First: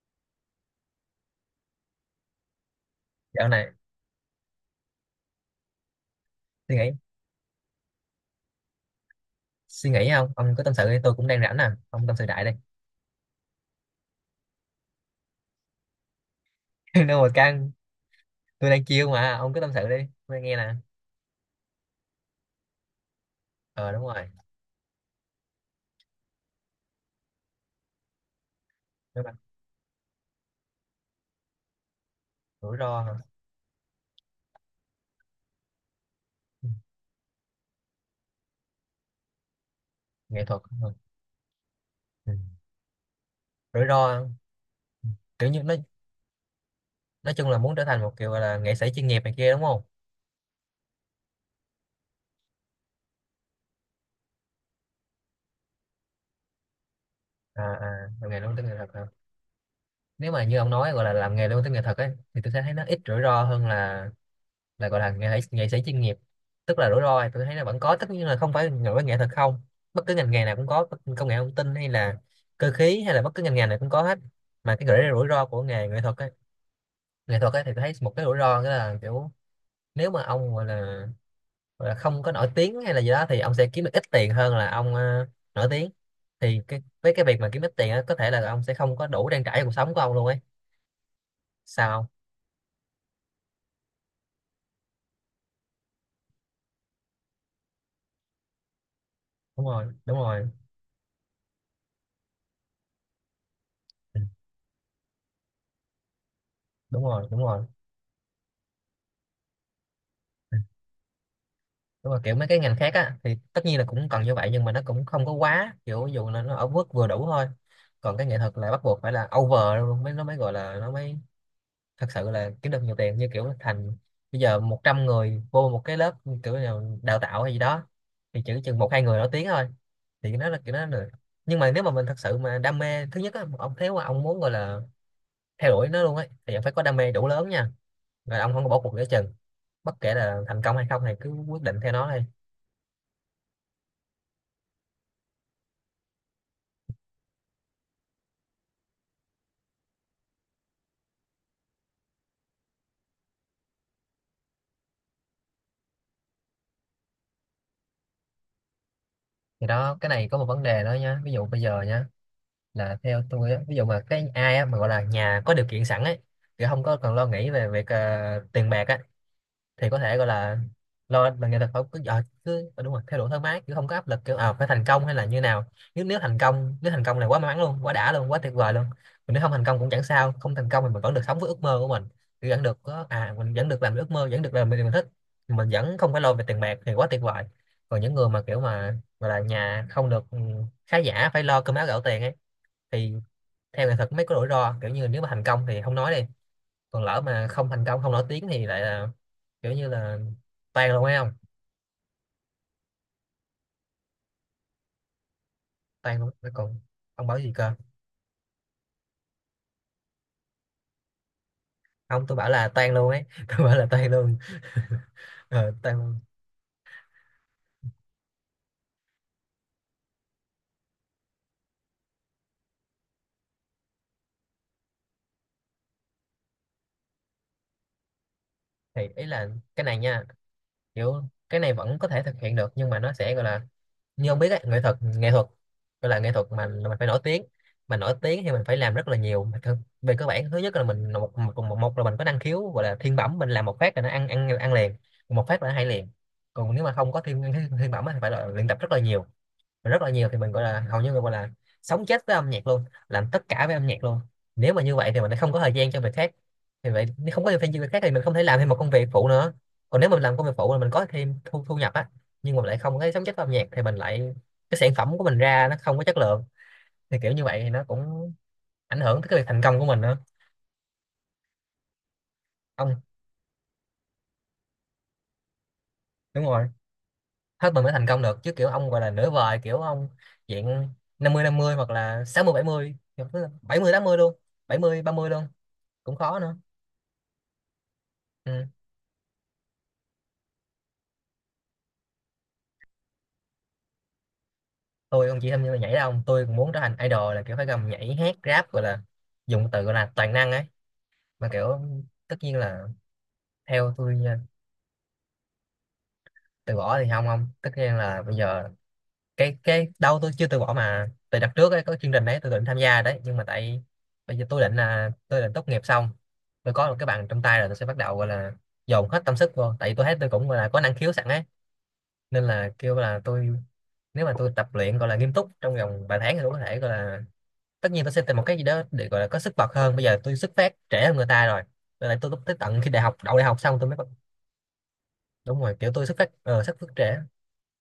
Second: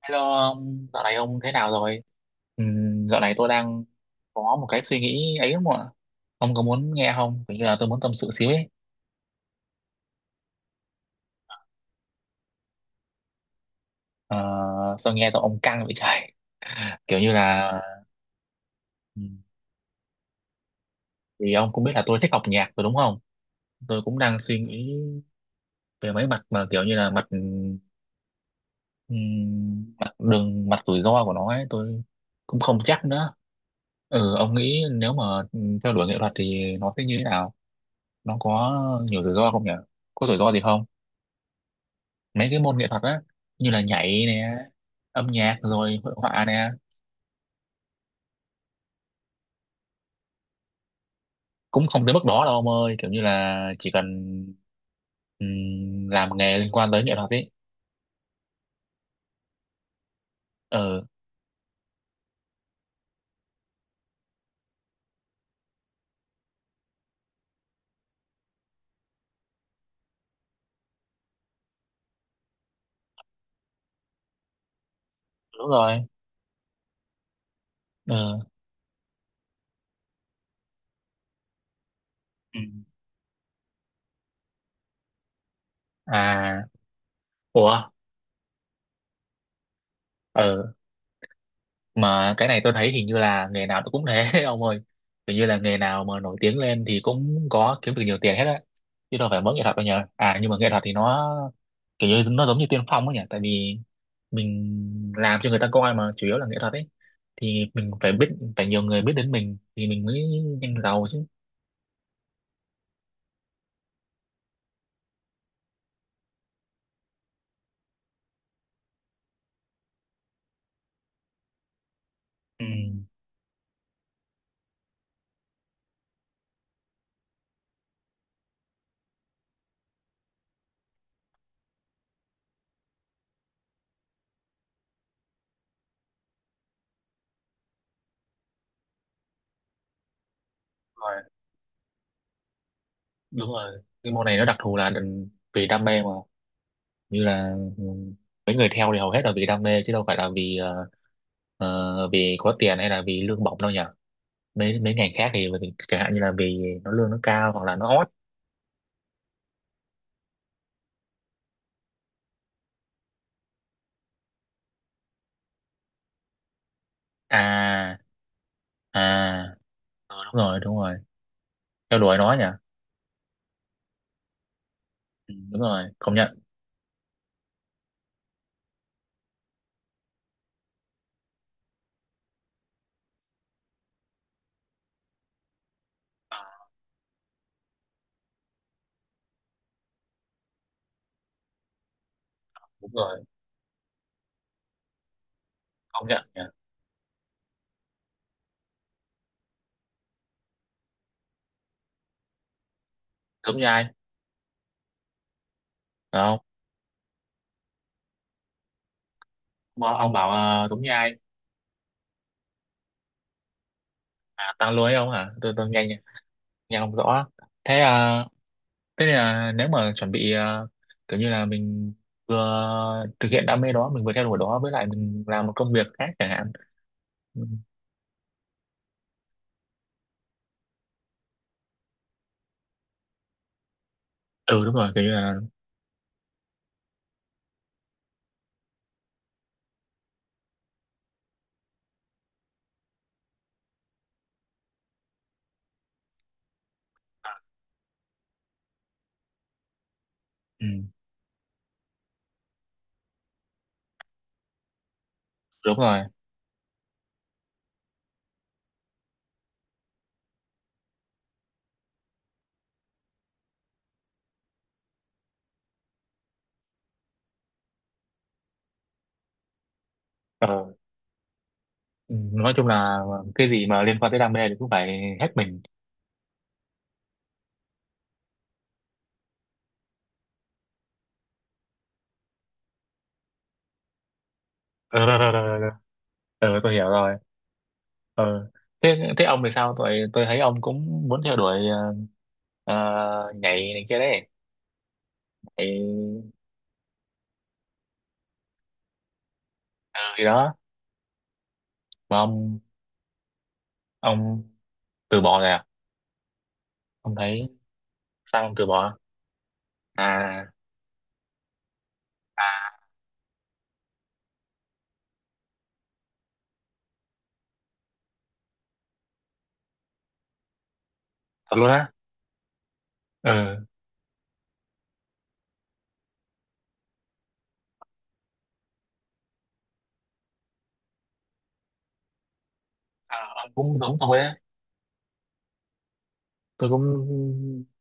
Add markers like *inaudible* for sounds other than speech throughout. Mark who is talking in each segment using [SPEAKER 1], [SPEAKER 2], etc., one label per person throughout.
[SPEAKER 1] Hello ông, dạo này ông thế nào rồi? Dạo này tôi
[SPEAKER 2] Dạo này
[SPEAKER 1] đang có một cái suy nghĩ ấy không ạ? Ông có
[SPEAKER 2] suy nghĩ
[SPEAKER 1] muốn nghe không? Kiểu như là tôi muốn tâm sự xíu ấy.
[SPEAKER 2] suy nghĩ không? Ông cứ tâm sự đi, tôi cũng đang rảnh nè, ông tâm sự đại đi.
[SPEAKER 1] Ờ, sao nghe giọng ông căng vậy trời?
[SPEAKER 2] *laughs*
[SPEAKER 1] Kiểu
[SPEAKER 2] Đâu mà
[SPEAKER 1] như
[SPEAKER 2] căng,
[SPEAKER 1] là
[SPEAKER 2] tôi đang chiêu mà,
[SPEAKER 1] ừm,
[SPEAKER 2] ông cứ tâm sự đi, tôi nghe nè.
[SPEAKER 1] vì ông cũng biết là tôi thích học nhạc rồi đúng không?
[SPEAKER 2] Ờ,
[SPEAKER 1] Tôi
[SPEAKER 2] đúng
[SPEAKER 1] cũng
[SPEAKER 2] rồi.
[SPEAKER 1] đang suy nghĩ về mấy mặt mà kiểu như là mặt
[SPEAKER 2] Nếu mà
[SPEAKER 1] mặt đường mặt rủi ro của nó ấy, tôi cũng
[SPEAKER 2] rủi
[SPEAKER 1] không
[SPEAKER 2] ro
[SPEAKER 1] chắc
[SPEAKER 2] hả?
[SPEAKER 1] nữa. Ừ, ông nghĩ nếu mà theo đuổi nghệ thuật
[SPEAKER 2] Ừ,
[SPEAKER 1] thì nó sẽ như thế nào? Nó có nhiều rủi ro không nhỉ? Có rủi
[SPEAKER 2] nghệ
[SPEAKER 1] ro gì
[SPEAKER 2] thuật,
[SPEAKER 1] không?
[SPEAKER 2] ừ. Ừ.
[SPEAKER 1] Mấy cái môn nghệ thuật á, như là
[SPEAKER 2] Rủi
[SPEAKER 1] nhảy
[SPEAKER 2] ro
[SPEAKER 1] nè, âm
[SPEAKER 2] kiểu
[SPEAKER 1] nhạc
[SPEAKER 2] như nói
[SPEAKER 1] rồi hội họa nè.
[SPEAKER 2] nói chung là muốn trở thành một kiểu gọi là nghệ sĩ chuyên nghiệp này kia đúng không?
[SPEAKER 1] Cũng không tới mức đó đâu ông ơi, kiểu như là chỉ cần làm nghề liên quan tới nghệ thuật ấy.
[SPEAKER 2] À, làm nghề luôn tới nghệ thuật hả? Nếu mà như ông nói
[SPEAKER 1] Ừ,
[SPEAKER 2] gọi là làm nghề luôn tới nghệ thuật ấy thì tôi sẽ thấy nó ít rủi ro hơn là gọi là nghệ sĩ chuyên nghiệp. Tức là rủi ro thì tôi thấy nó vẫn có, tất nhiên là không phải nổi nghệ thuật không, bất cứ ngành nghề nào cũng có, công nghệ thông tin hay là cơ khí hay là bất cứ ngành nghề nào cũng có hết. Mà cái gọi rủi ro của
[SPEAKER 1] đúng
[SPEAKER 2] nghề nghệ
[SPEAKER 1] rồi.
[SPEAKER 2] thuật ấy, thì tôi thấy một cái rủi
[SPEAKER 1] Ừ.
[SPEAKER 2] ro đó là kiểu nếu mà ông gọi là không có nổi
[SPEAKER 1] Ừ.
[SPEAKER 2] tiếng hay là gì đó thì ông sẽ kiếm được ít tiền hơn là ông, nổi tiếng. Thì
[SPEAKER 1] À.
[SPEAKER 2] cái với cái việc mà kiếm ít
[SPEAKER 1] Ủa.
[SPEAKER 2] tiền á, có thể là ông sẽ không có đủ trang trải cuộc sống của ông luôn ấy,
[SPEAKER 1] Ừ,
[SPEAKER 2] sao không?
[SPEAKER 1] mà cái này tôi thấy hình như là nghề nào nó cũng thế *laughs* ông ơi. Hình như là nghề nào mà nổi tiếng lên thì cũng có kiếm được nhiều tiền hết á, chứ đâu phải mỗi nghệ
[SPEAKER 2] Đúng
[SPEAKER 1] thuật
[SPEAKER 2] rồi,
[SPEAKER 1] đâu nhờ.
[SPEAKER 2] đúng
[SPEAKER 1] À
[SPEAKER 2] rồi.
[SPEAKER 1] nhưng mà nghệ thuật thì nó kiểu như nó giống như tiên phong ấy nhỉ, tại vì
[SPEAKER 2] Ừ,
[SPEAKER 1] mình làm cho người ta coi mà chủ yếu là nghệ thuật ấy,
[SPEAKER 2] đúng rồi, đúng rồi.
[SPEAKER 1] thì mình phải biết, phải nhiều người biết đến mình thì mình mới nhanh giàu chứ.
[SPEAKER 2] Đúng rồi, kiểu mấy cái ngành khác á thì tất nhiên là cũng cần như vậy, nhưng mà nó cũng không có quá kiểu, ví dụ là nó ở mức vừa đủ thôi, còn cái nghệ thuật là bắt buộc phải là over luôn mới, nó mới gọi là, nó mới thật sự là
[SPEAKER 1] Ừ.
[SPEAKER 2] kiếm được nhiều tiền, như kiểu thành bây giờ 100 người vô một cái lớp kiểu là đào tạo hay gì đó thì chỉ chừng một hai người nổi tiếng thôi. Thì nó là kiểu, nó là, nhưng mà nếu mà mình thật sự mà đam mê thứ nhất á ông, nếu mà ông muốn gọi là theo đuổi nó luôn ấy thì ông phải có đam mê đủ lớn nha, rồi ông không có bỏ cuộc giữa chừng, bất kể là thành công hay không thì
[SPEAKER 1] Rồi,
[SPEAKER 2] cứ quyết định theo nó đi.
[SPEAKER 1] đúng rồi, cái môn này nó đặc thù là đừng- vì đam mê mà, như là ừ, mấy người theo thì hầu hết là vì đam mê chứ đâu phải là vì vì có tiền hay là vì lương bổng đâu nhỉ. Mấy mấy ngành khác thì vì- chẳng hạn như là vì nó lương nó cao hoặc là nó hot.
[SPEAKER 2] Thì đó, cái này có một vấn đề đó nhá, ví dụ bây giờ nhá, là theo tôi á, ví dụ mà cái ai á mà gọi là nhà có điều kiện sẵn ấy thì không có cần lo nghĩ về việc
[SPEAKER 1] À.
[SPEAKER 2] tiền bạc á,
[SPEAKER 1] À.
[SPEAKER 2] thì có thể
[SPEAKER 1] Ừ,
[SPEAKER 2] gọi
[SPEAKER 1] đúng
[SPEAKER 2] là
[SPEAKER 1] rồi, đúng rồi,
[SPEAKER 2] lo mà nghệ thuật, phải cứ
[SPEAKER 1] theo đuổi nó nhỉ.
[SPEAKER 2] đúng rồi, theo đuổi thoải mái chứ không có áp lực kiểu phải thành công hay là
[SPEAKER 1] Ừ,
[SPEAKER 2] như
[SPEAKER 1] đúng
[SPEAKER 2] nào.
[SPEAKER 1] rồi
[SPEAKER 2] nếu
[SPEAKER 1] công
[SPEAKER 2] nếu thành
[SPEAKER 1] nhận.
[SPEAKER 2] công nếu thành công là quá may mắn luôn, quá đã luôn, quá tuyệt vời luôn. Còn nếu không thành công cũng chẳng sao, không thành công thì mình vẫn được sống với ước mơ của mình. Kiểu vẫn được có à, mình vẫn được làm ước mơ, vẫn được làm điều mình thích, mình vẫn không phải lo về tiền bạc thì quá tuyệt vời. Còn những người mà kiểu mà gọi là nhà không được, khá giả, phải lo cơm áo gạo tiền ấy,
[SPEAKER 1] Đúng
[SPEAKER 2] thì
[SPEAKER 1] rồi,
[SPEAKER 2] theo nghệ thuật mới có rủi ro, kiểu như nếu mà thành công thì không
[SPEAKER 1] công
[SPEAKER 2] nói đi,
[SPEAKER 1] nhận nhỉ.
[SPEAKER 2] còn lỡ mà không thành công, không nổi tiếng thì lại là kiểu như là tan luôn ấy không?
[SPEAKER 1] Giống như ai,
[SPEAKER 2] Tan
[SPEAKER 1] phải
[SPEAKER 2] luôn
[SPEAKER 1] không?
[SPEAKER 2] nó còn. Ông bảo gì cơ?
[SPEAKER 1] Ông bảo giống như ai?
[SPEAKER 2] Không, tôi bảo là tan luôn ấy. *laughs* Tôi bảo là tan luôn.
[SPEAKER 1] À, tăng lưới ông hả? Tôi
[SPEAKER 2] Ờ,
[SPEAKER 1] nghe,
[SPEAKER 2] tan luôn.
[SPEAKER 1] nghe không rõ. Thế thế là nếu mà chuẩn bị kiểu như là mình vừa thực hiện đam mê đó, mình vừa theo đuổi đó với lại mình làm một công việc khác chẳng hạn. Ừ.
[SPEAKER 2] Thì ý là cái này nha, kiểu cái này vẫn có thể thực hiện được nhưng mà nó sẽ gọi là, như ông biết ấy,
[SPEAKER 1] Ừ, đúng
[SPEAKER 2] nghệ
[SPEAKER 1] rồi,
[SPEAKER 2] thuật
[SPEAKER 1] kiểu như
[SPEAKER 2] nghệ
[SPEAKER 1] là
[SPEAKER 2] thuật gọi là nghệ thuật mà mình phải nổi tiếng, mà nổi tiếng thì mình phải làm rất là nhiều. Về cơ bản thứ nhất là mình là một là mình có năng khiếu gọi là thiên bẩm, mình làm một phát là nó ăn ăn ăn liền, một phát là nó hay liền. Còn nếu mà không có thiên thiên, thiên bẩm á thì phải là luyện tập rất là nhiều, rất là nhiều, thì mình gọi
[SPEAKER 1] ừ,
[SPEAKER 2] là hầu như mình gọi là sống chết với âm nhạc luôn, làm tất cả với âm nhạc luôn. Nếu mà như vậy thì mình lại không có thời
[SPEAKER 1] đúng
[SPEAKER 2] gian
[SPEAKER 1] rồi.
[SPEAKER 2] cho việc khác. Thì vậy nếu không có thời gian cho việc khác thì mình không thể làm thêm một công việc phụ nữa, còn nếu mình làm công việc phụ là mình có thêm thu thu nhập á, nhưng mà lại không có sống chết với âm nhạc thì mình lại, cái sản phẩm của mình ra nó không có chất lượng, thì kiểu như vậy thì nó cũng ảnh hưởng tới cái việc thành công của mình nữa,
[SPEAKER 1] Ờ, ừ, nói chung
[SPEAKER 2] ông.
[SPEAKER 1] là cái gì mà liên quan tới đam mê thì cũng phải hết mình.
[SPEAKER 2] Đúng rồi, hết mình mới thành công được chứ, kiểu ông gọi là nửa vời, kiểu ông diện 50 50 hoặc là sáu mươi mươi bảy mươi, bảy mươi tám mươi luôn, bảy mươi
[SPEAKER 1] Ờ,
[SPEAKER 2] ba
[SPEAKER 1] rồi,
[SPEAKER 2] mươi
[SPEAKER 1] rồi,
[SPEAKER 2] luôn,
[SPEAKER 1] rồi, rồi.
[SPEAKER 2] cũng khó
[SPEAKER 1] Ờ,
[SPEAKER 2] nữa.
[SPEAKER 1] tôi hiểu rồi. Ờ.
[SPEAKER 2] Ừ.
[SPEAKER 1] Thế, thế ông thì sao? Tôi thấy ông cũng muốn theo đuổi nhảy này kia đấy,
[SPEAKER 2] Tôi không chỉ tham gia nhảy đâu ông,
[SPEAKER 1] nhảy
[SPEAKER 2] tôi cũng muốn trở thành idol, là kiểu phải gầm nhảy hát rap, gọi là dùng từ gọi là
[SPEAKER 1] gì
[SPEAKER 2] toàn năng
[SPEAKER 1] đó
[SPEAKER 2] ấy, mà kiểu,
[SPEAKER 1] mà
[SPEAKER 2] tất nhiên
[SPEAKER 1] ông
[SPEAKER 2] là theo tôi nha,
[SPEAKER 1] ông từ bỏ rồi à?
[SPEAKER 2] từ bỏ thì
[SPEAKER 1] Ông
[SPEAKER 2] không, không,
[SPEAKER 1] thấy
[SPEAKER 2] tất nhiên là bây
[SPEAKER 1] sao ông từ
[SPEAKER 2] giờ
[SPEAKER 1] bỏ?
[SPEAKER 2] cái đâu, tôi
[SPEAKER 1] À,
[SPEAKER 2] chưa từ bỏ mà, từ đợt trước ấy có chương trình đấy tôi định tham gia đấy nhưng mà tại bây giờ tôi định là, tôi định tốt nghiệp xong, tôi có một cái bằng trong tay rồi tôi sẽ bắt đầu gọi là dồn hết tâm sức vô, tại vì tôi thấy tôi cũng gọi là có năng khiếu sẵn ấy,
[SPEAKER 1] thật luôn á?
[SPEAKER 2] nên là kêu là tôi,
[SPEAKER 1] Ờ.
[SPEAKER 2] nếu mà tôi tập luyện gọi là nghiêm túc trong vòng vài tháng thì tôi có thể gọi là, tất nhiên tôi sẽ tìm một cái gì đó để gọi là có sức bật hơn, bây giờ tôi xuất phát trễ hơn người ta rồi, nên là tôi lúc tới tận khi đại học,
[SPEAKER 1] À.
[SPEAKER 2] đậu đại
[SPEAKER 1] Ờ,
[SPEAKER 2] học xong
[SPEAKER 1] cũng
[SPEAKER 2] tôi mới
[SPEAKER 1] giống tôi á.
[SPEAKER 2] đúng rồi, kiểu tôi xuất phát,
[SPEAKER 1] Tôi
[SPEAKER 2] xuất
[SPEAKER 1] cũng
[SPEAKER 2] phát trễ.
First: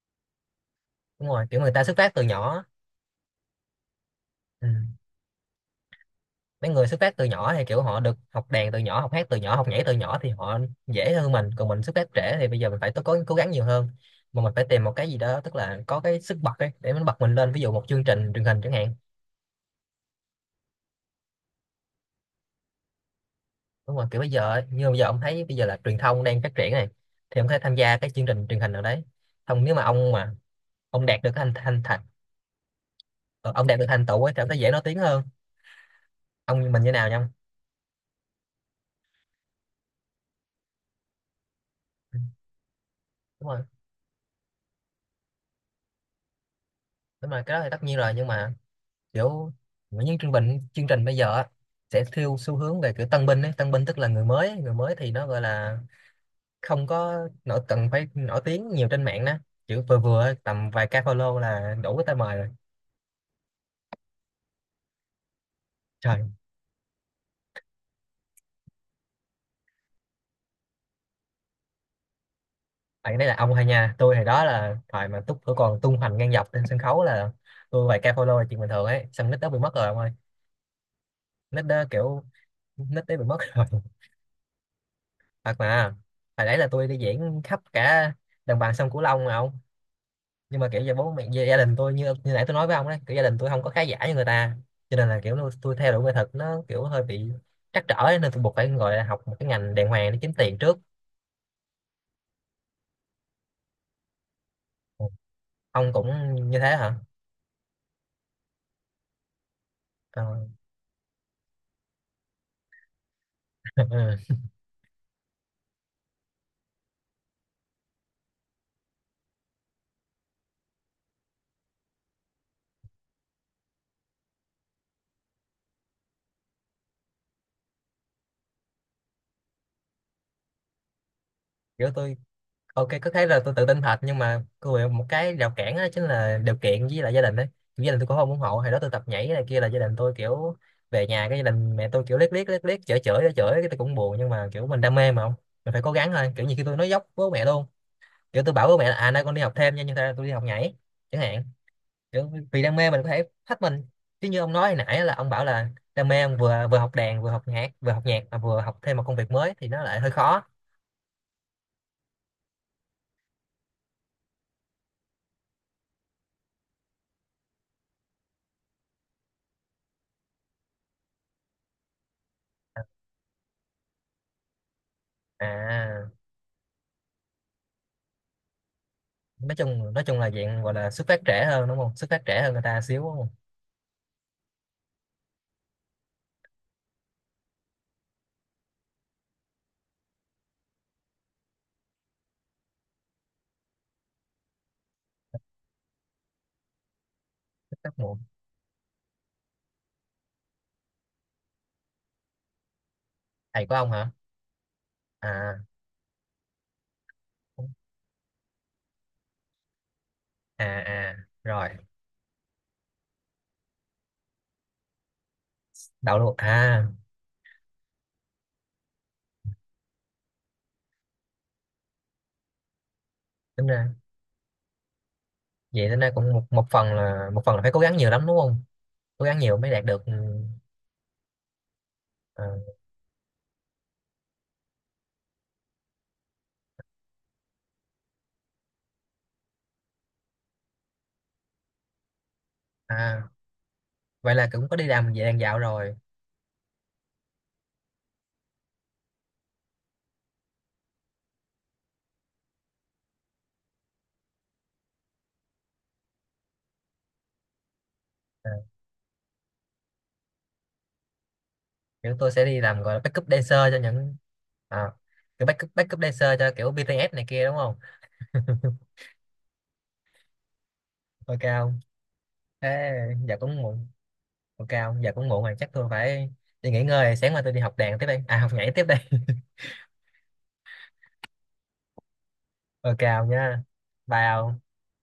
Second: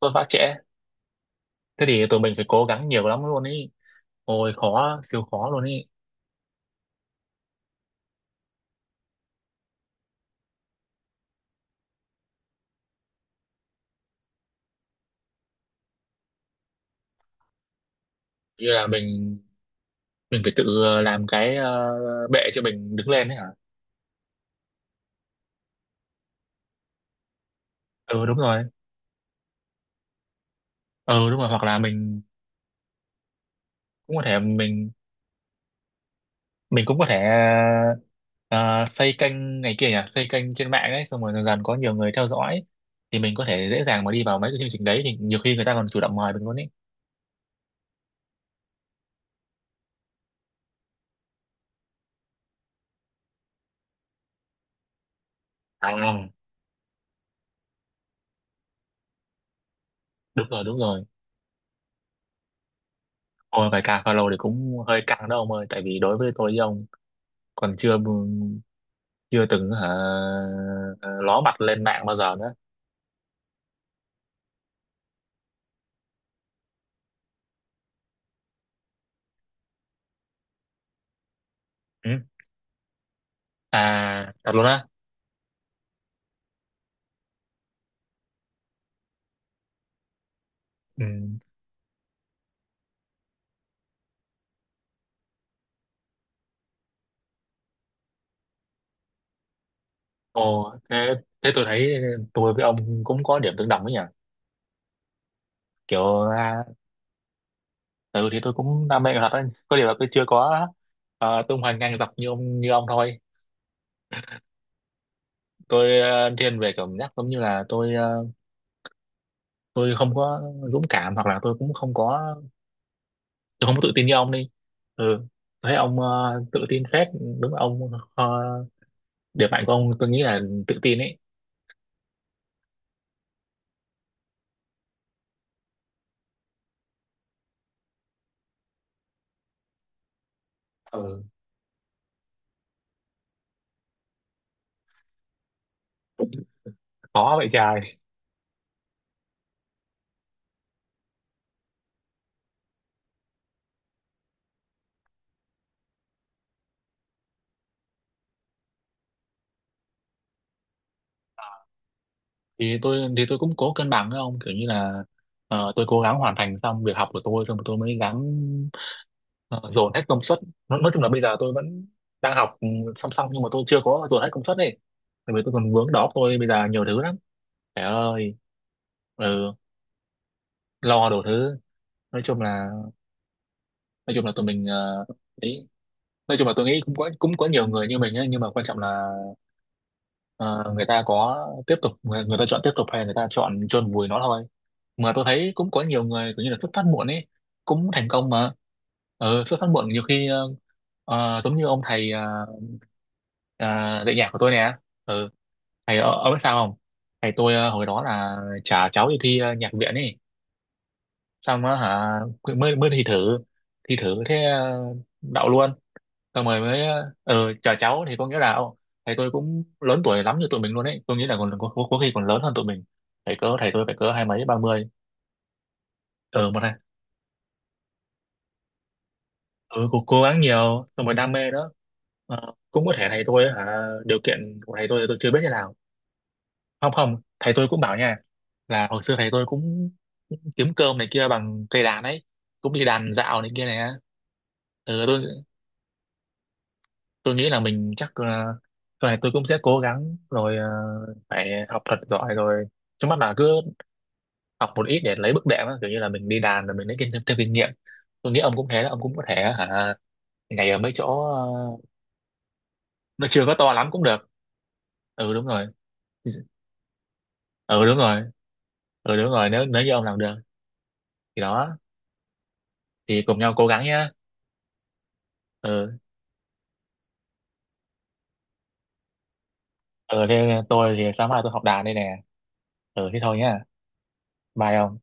[SPEAKER 1] tôi phá trễ.
[SPEAKER 2] Đúng rồi, kiểu người ta
[SPEAKER 1] Thế
[SPEAKER 2] xuất
[SPEAKER 1] thì
[SPEAKER 2] phát
[SPEAKER 1] tụi
[SPEAKER 2] từ
[SPEAKER 1] mình phải
[SPEAKER 2] nhỏ.
[SPEAKER 1] cố gắng nhiều lắm luôn ý, ôi
[SPEAKER 2] Ừ.
[SPEAKER 1] khó siêu khó luôn ý.
[SPEAKER 2] Mấy người xuất phát từ nhỏ thì kiểu họ được học đàn từ nhỏ, học hát từ nhỏ, học nhảy từ nhỏ, thì họ dễ hơn mình, còn mình xuất phát trễ thì bây giờ mình phải, tôi có cố gắng nhiều hơn, mà mình phải tìm một cái gì đó tức là có cái sức bật ấy để mình bật mình lên, ví dụ một chương trình truyền hình chẳng
[SPEAKER 1] Như là
[SPEAKER 2] hạn.
[SPEAKER 1] mình phải tự làm cái bệ cho mình đứng lên đấy hả?
[SPEAKER 2] Đúng rồi, kiểu bây giờ ấy, như bây giờ ông thấy bây giờ là truyền thông đang phát triển này, thì ông có thể tham gia cái chương
[SPEAKER 1] Ừ, đúng
[SPEAKER 2] trình truyền
[SPEAKER 1] rồi.
[SPEAKER 2] hình nào đấy, không nếu mà ông đạt
[SPEAKER 1] Ừ
[SPEAKER 2] được
[SPEAKER 1] đúng rồi,
[SPEAKER 2] thành
[SPEAKER 1] hoặc là
[SPEAKER 2] thành thành
[SPEAKER 1] mình
[SPEAKER 2] ờ, ông đạt được thành
[SPEAKER 1] cũng có
[SPEAKER 2] tựu ấy
[SPEAKER 1] thể
[SPEAKER 2] cảm thấy dễ nói
[SPEAKER 1] mình
[SPEAKER 2] tiếng hơn. Ông như mình
[SPEAKER 1] mình
[SPEAKER 2] như
[SPEAKER 1] cũng có
[SPEAKER 2] nào
[SPEAKER 1] thể
[SPEAKER 2] nhau.
[SPEAKER 1] ờ, xây kênh này kia nhỉ, xây kênh trên mạng ấy, xong rồi dần dần có nhiều người
[SPEAKER 2] Ừ,
[SPEAKER 1] theo dõi thì mình có
[SPEAKER 2] đúng rồi,
[SPEAKER 1] thể dễ dàng mà đi vào mấy cái chương trình đấy, thì nhiều khi người ta còn chủ động mời mình luôn ý.
[SPEAKER 2] đúng rồi cái đó thì tất nhiên rồi, nhưng mà kiểu những chương trình bây giờ á, sẽ theo xu hướng về kiểu tân binh ấy, tân binh tức là người mới ấy. Người mới thì nó gọi là
[SPEAKER 1] À,
[SPEAKER 2] không có nổi, cần phải nổi tiếng nhiều trên mạng đó, kiểu vừa vừa ấy,
[SPEAKER 1] đúng rồi,
[SPEAKER 2] tầm
[SPEAKER 1] đúng
[SPEAKER 2] vài ca
[SPEAKER 1] rồi.
[SPEAKER 2] follow là đủ cái tay mời rồi.
[SPEAKER 1] Ôi bài ca follow thì cũng hơi căng đó ông ơi, tại vì đối
[SPEAKER 2] Trời,
[SPEAKER 1] với tôi với ông còn chưa, chưa từng hả, ló mặt lên mạng bao giờ nữa.
[SPEAKER 2] bạn đấy là ông hay nha, tôi thì đó là thời mà túc tôi còn tung hoành ngang dọc trên sân khấu là tôi vài ca follow là chuyện bình thường ấy, xong nick đó bị mất rồi ông ơi, nick đó
[SPEAKER 1] Ừ.
[SPEAKER 2] kiểu, nick đấy bị mất rồi.
[SPEAKER 1] À thật luôn á.
[SPEAKER 2] Thật mà, hồi đấy là tôi đi diễn khắp cả đồng bằng sông Cửu Long mà ông, nhưng mà kiểu giờ
[SPEAKER 1] Ừ.
[SPEAKER 2] bố mẹ gia gia đình tôi như, như nãy tôi nói với ông đấy, kiểu gia đình tôi không có khá giả như người ta, cho nên là kiểu tôi theo đuổi nghệ thuật nó kiểu hơi bị trắc trở ấy, nên tôi buộc phải gọi là học một cái ngành đàng hoàng để kiếm tiền
[SPEAKER 1] Ồ
[SPEAKER 2] trước.
[SPEAKER 1] thế, thế tôi thấy tôi với ông cũng có điểm tương đồng ấy nhỉ,
[SPEAKER 2] Ông
[SPEAKER 1] kiểu
[SPEAKER 2] cũng như
[SPEAKER 1] à,
[SPEAKER 2] thế hả?
[SPEAKER 1] ừ thì tôi cũng đam mê nghệ thuật ấy, có điều là tôi
[SPEAKER 2] Ờ.
[SPEAKER 1] chưa có tung hoành ngang dọc như ông, thôi
[SPEAKER 2] *laughs* Ừ.
[SPEAKER 1] tôi thiên về cảm giác giống như là tôi tôi không có dũng cảm, hoặc là tôi cũng không có, tôi không có tự tin như ông đi. Ừ, tôi thấy ông tự tin phết. Đúng là ông ờ, điểm mạnh của ông tôi nghĩ là tự tin ấy.
[SPEAKER 2] Kiểu tôi, ok có thấy là tôi tự tin thật nhưng mà cô bị một cái rào cản đó chính là điều kiện với lại gia đình đấy. Gia đình tôi cũng không ủng hộ, hồi đó tôi tập nhảy này kia là gia đình tôi kiểu, về
[SPEAKER 1] Ừ.
[SPEAKER 2] nhà cái gia đình mẹ tôi kiểu liếc liếc liếc liếc, chửi chửi chửi, cái tôi cũng buồn, nhưng mà kiểu mình đam mê mà, không mình phải cố gắng thôi, kiểu như khi tôi nói dốc với bố
[SPEAKER 1] Khó
[SPEAKER 2] mẹ
[SPEAKER 1] vậy
[SPEAKER 2] luôn,
[SPEAKER 1] trời.
[SPEAKER 2] kiểu tôi bảo bố mẹ là à nay con đi học thêm nha nhưng thật ra tôi đi học nhảy chẳng hạn, kiểu vì đam mê mình có thể thách mình, chứ như ông nói hồi nãy là ông bảo là đam mê, ông vừa vừa học đàn vừa học nhạc mà vừa học thêm một công việc mới thì nó lại hơi khó.
[SPEAKER 1] Thì tôi cũng cố cân bằng với ông kiểu như là tôi cố gắng hoàn thành xong việc học của tôi xong rồi tôi mới gắng ờ, dồn hết công suất. Nói chung là bây giờ tôi vẫn đang học ừ, song song, nhưng mà tôi chưa có dồn hết công suất ấy, tại vì tôi còn vướng
[SPEAKER 2] À,
[SPEAKER 1] đó, tôi bây giờ nhiều thứ lắm. Trời ơi. Ừ,
[SPEAKER 2] nói chung là dạng gọi là xuất
[SPEAKER 1] lo
[SPEAKER 2] phát
[SPEAKER 1] đủ
[SPEAKER 2] trễ
[SPEAKER 1] thứ.
[SPEAKER 2] hơn đúng không, xuất
[SPEAKER 1] nói
[SPEAKER 2] phát trễ
[SPEAKER 1] chung
[SPEAKER 2] hơn người
[SPEAKER 1] là
[SPEAKER 2] ta xíu đúng không?
[SPEAKER 1] nói chung là tụi mình ấy. Nói chung là tôi nghĩ cũng có, cũng có nhiều người như mình ấy, nhưng mà quan trọng là ờ, người ta có tiếp tục, người ta chọn tiếp tục hay người ta chọn chôn vùi nó thôi. Mà tôi thấy cũng có nhiều người kiểu như là xuất phát muộn ấy
[SPEAKER 2] Xuất
[SPEAKER 1] cũng
[SPEAKER 2] phát
[SPEAKER 1] thành
[SPEAKER 2] muộn,
[SPEAKER 1] công mà. Ừ, xuất phát muộn nhiều khi giống như ông thầy
[SPEAKER 2] thầy
[SPEAKER 1] ờ,
[SPEAKER 2] của ông hả?
[SPEAKER 1] dạy nhạc của tôi nè. Ừ,
[SPEAKER 2] À,
[SPEAKER 1] thầy ông biết sao không, thầy tôi hồi đó là trả cháu đi thi nhạc viện ấy.
[SPEAKER 2] à, à,
[SPEAKER 1] Xong
[SPEAKER 2] rồi.
[SPEAKER 1] á hả, mới mới thi thử, thi thử thế đậu luôn.
[SPEAKER 2] Đậu luôn
[SPEAKER 1] Xong rồi mới
[SPEAKER 2] à?
[SPEAKER 1] ờ chào cháu thì có nghĩa là ô, thầy tôi cũng lớn tuổi lắm như tụi mình luôn ấy, tôi nghĩ là còn có khi còn lớn hơn tụi mình. Thầy cỡ,
[SPEAKER 2] Tính
[SPEAKER 1] thầy tôi
[SPEAKER 2] ra,
[SPEAKER 1] phải cỡ hai mấy ba mươi.
[SPEAKER 2] vậy tính ra cũng một
[SPEAKER 1] Ờ một
[SPEAKER 2] một
[SPEAKER 1] này.
[SPEAKER 2] phần là, một phần là phải cố gắng nhiều lắm đúng không, cố gắng nhiều mới đạt
[SPEAKER 1] Ừ
[SPEAKER 2] được,
[SPEAKER 1] cố, cố gắng nhiều xong rồi đam mê đó.
[SPEAKER 2] ờ.
[SPEAKER 1] Ờ, cũng có thể thầy tôi hả, điều kiện của thầy tôi thì tôi chưa biết như nào. Không không, thầy tôi cũng bảo nha, là hồi xưa thầy tôi cũng kiếm cơm này kia bằng cây đàn ấy, cũng đi đàn
[SPEAKER 2] À,
[SPEAKER 1] dạo này kia này á.
[SPEAKER 2] vậy là cũng có đi
[SPEAKER 1] Ừ,
[SPEAKER 2] làm về
[SPEAKER 1] tôi
[SPEAKER 2] đàn dạo rồi.
[SPEAKER 1] tôi nghĩ là mình chắc là sau này tôi cũng sẽ cố gắng rồi phải học thật giỏi rồi, trước mắt là cứ học một ít để lấy bước đệm á, kiểu như là mình đi đàn rồi mình lấy kinh thêm, thêm kinh nghiệm. Tôi nghĩ
[SPEAKER 2] à,
[SPEAKER 1] ông cũng thế đó, ông cũng có thể hả ngày ở mấy chỗ
[SPEAKER 2] Kiểu tôi sẽ đi làm gọi là backup
[SPEAKER 1] nó chưa
[SPEAKER 2] dancer
[SPEAKER 1] có to
[SPEAKER 2] cho
[SPEAKER 1] lắm cũng
[SPEAKER 2] những,
[SPEAKER 1] được.
[SPEAKER 2] à,
[SPEAKER 1] Ừ đúng
[SPEAKER 2] kiểu
[SPEAKER 1] rồi.
[SPEAKER 2] backup backup dancer cho kiểu BTS này kia đúng không?
[SPEAKER 1] Ừ đúng rồi.
[SPEAKER 2] *laughs*
[SPEAKER 1] Ừ đúng rồi, nếu nếu như ông làm được
[SPEAKER 2] Ok
[SPEAKER 1] thì đó,
[SPEAKER 2] không? Thế
[SPEAKER 1] thì
[SPEAKER 2] giờ
[SPEAKER 1] cùng nhau
[SPEAKER 2] cũng
[SPEAKER 1] cố gắng
[SPEAKER 2] muộn,
[SPEAKER 1] nhá.
[SPEAKER 2] ok ông giờ cũng muộn rồi chắc tôi
[SPEAKER 1] Ừ.
[SPEAKER 2] phải đi nghỉ ngơi, sáng mai tôi đi học đàn tiếp đây, à học nhảy tiếp đây.
[SPEAKER 1] Ừ thế tôi thì sáng mai tôi học đàn đây nè.
[SPEAKER 2] *laughs* Ok
[SPEAKER 1] Ừ thế
[SPEAKER 2] ông
[SPEAKER 1] thôi nhá,
[SPEAKER 2] nha, bye ông.
[SPEAKER 1] bye ông.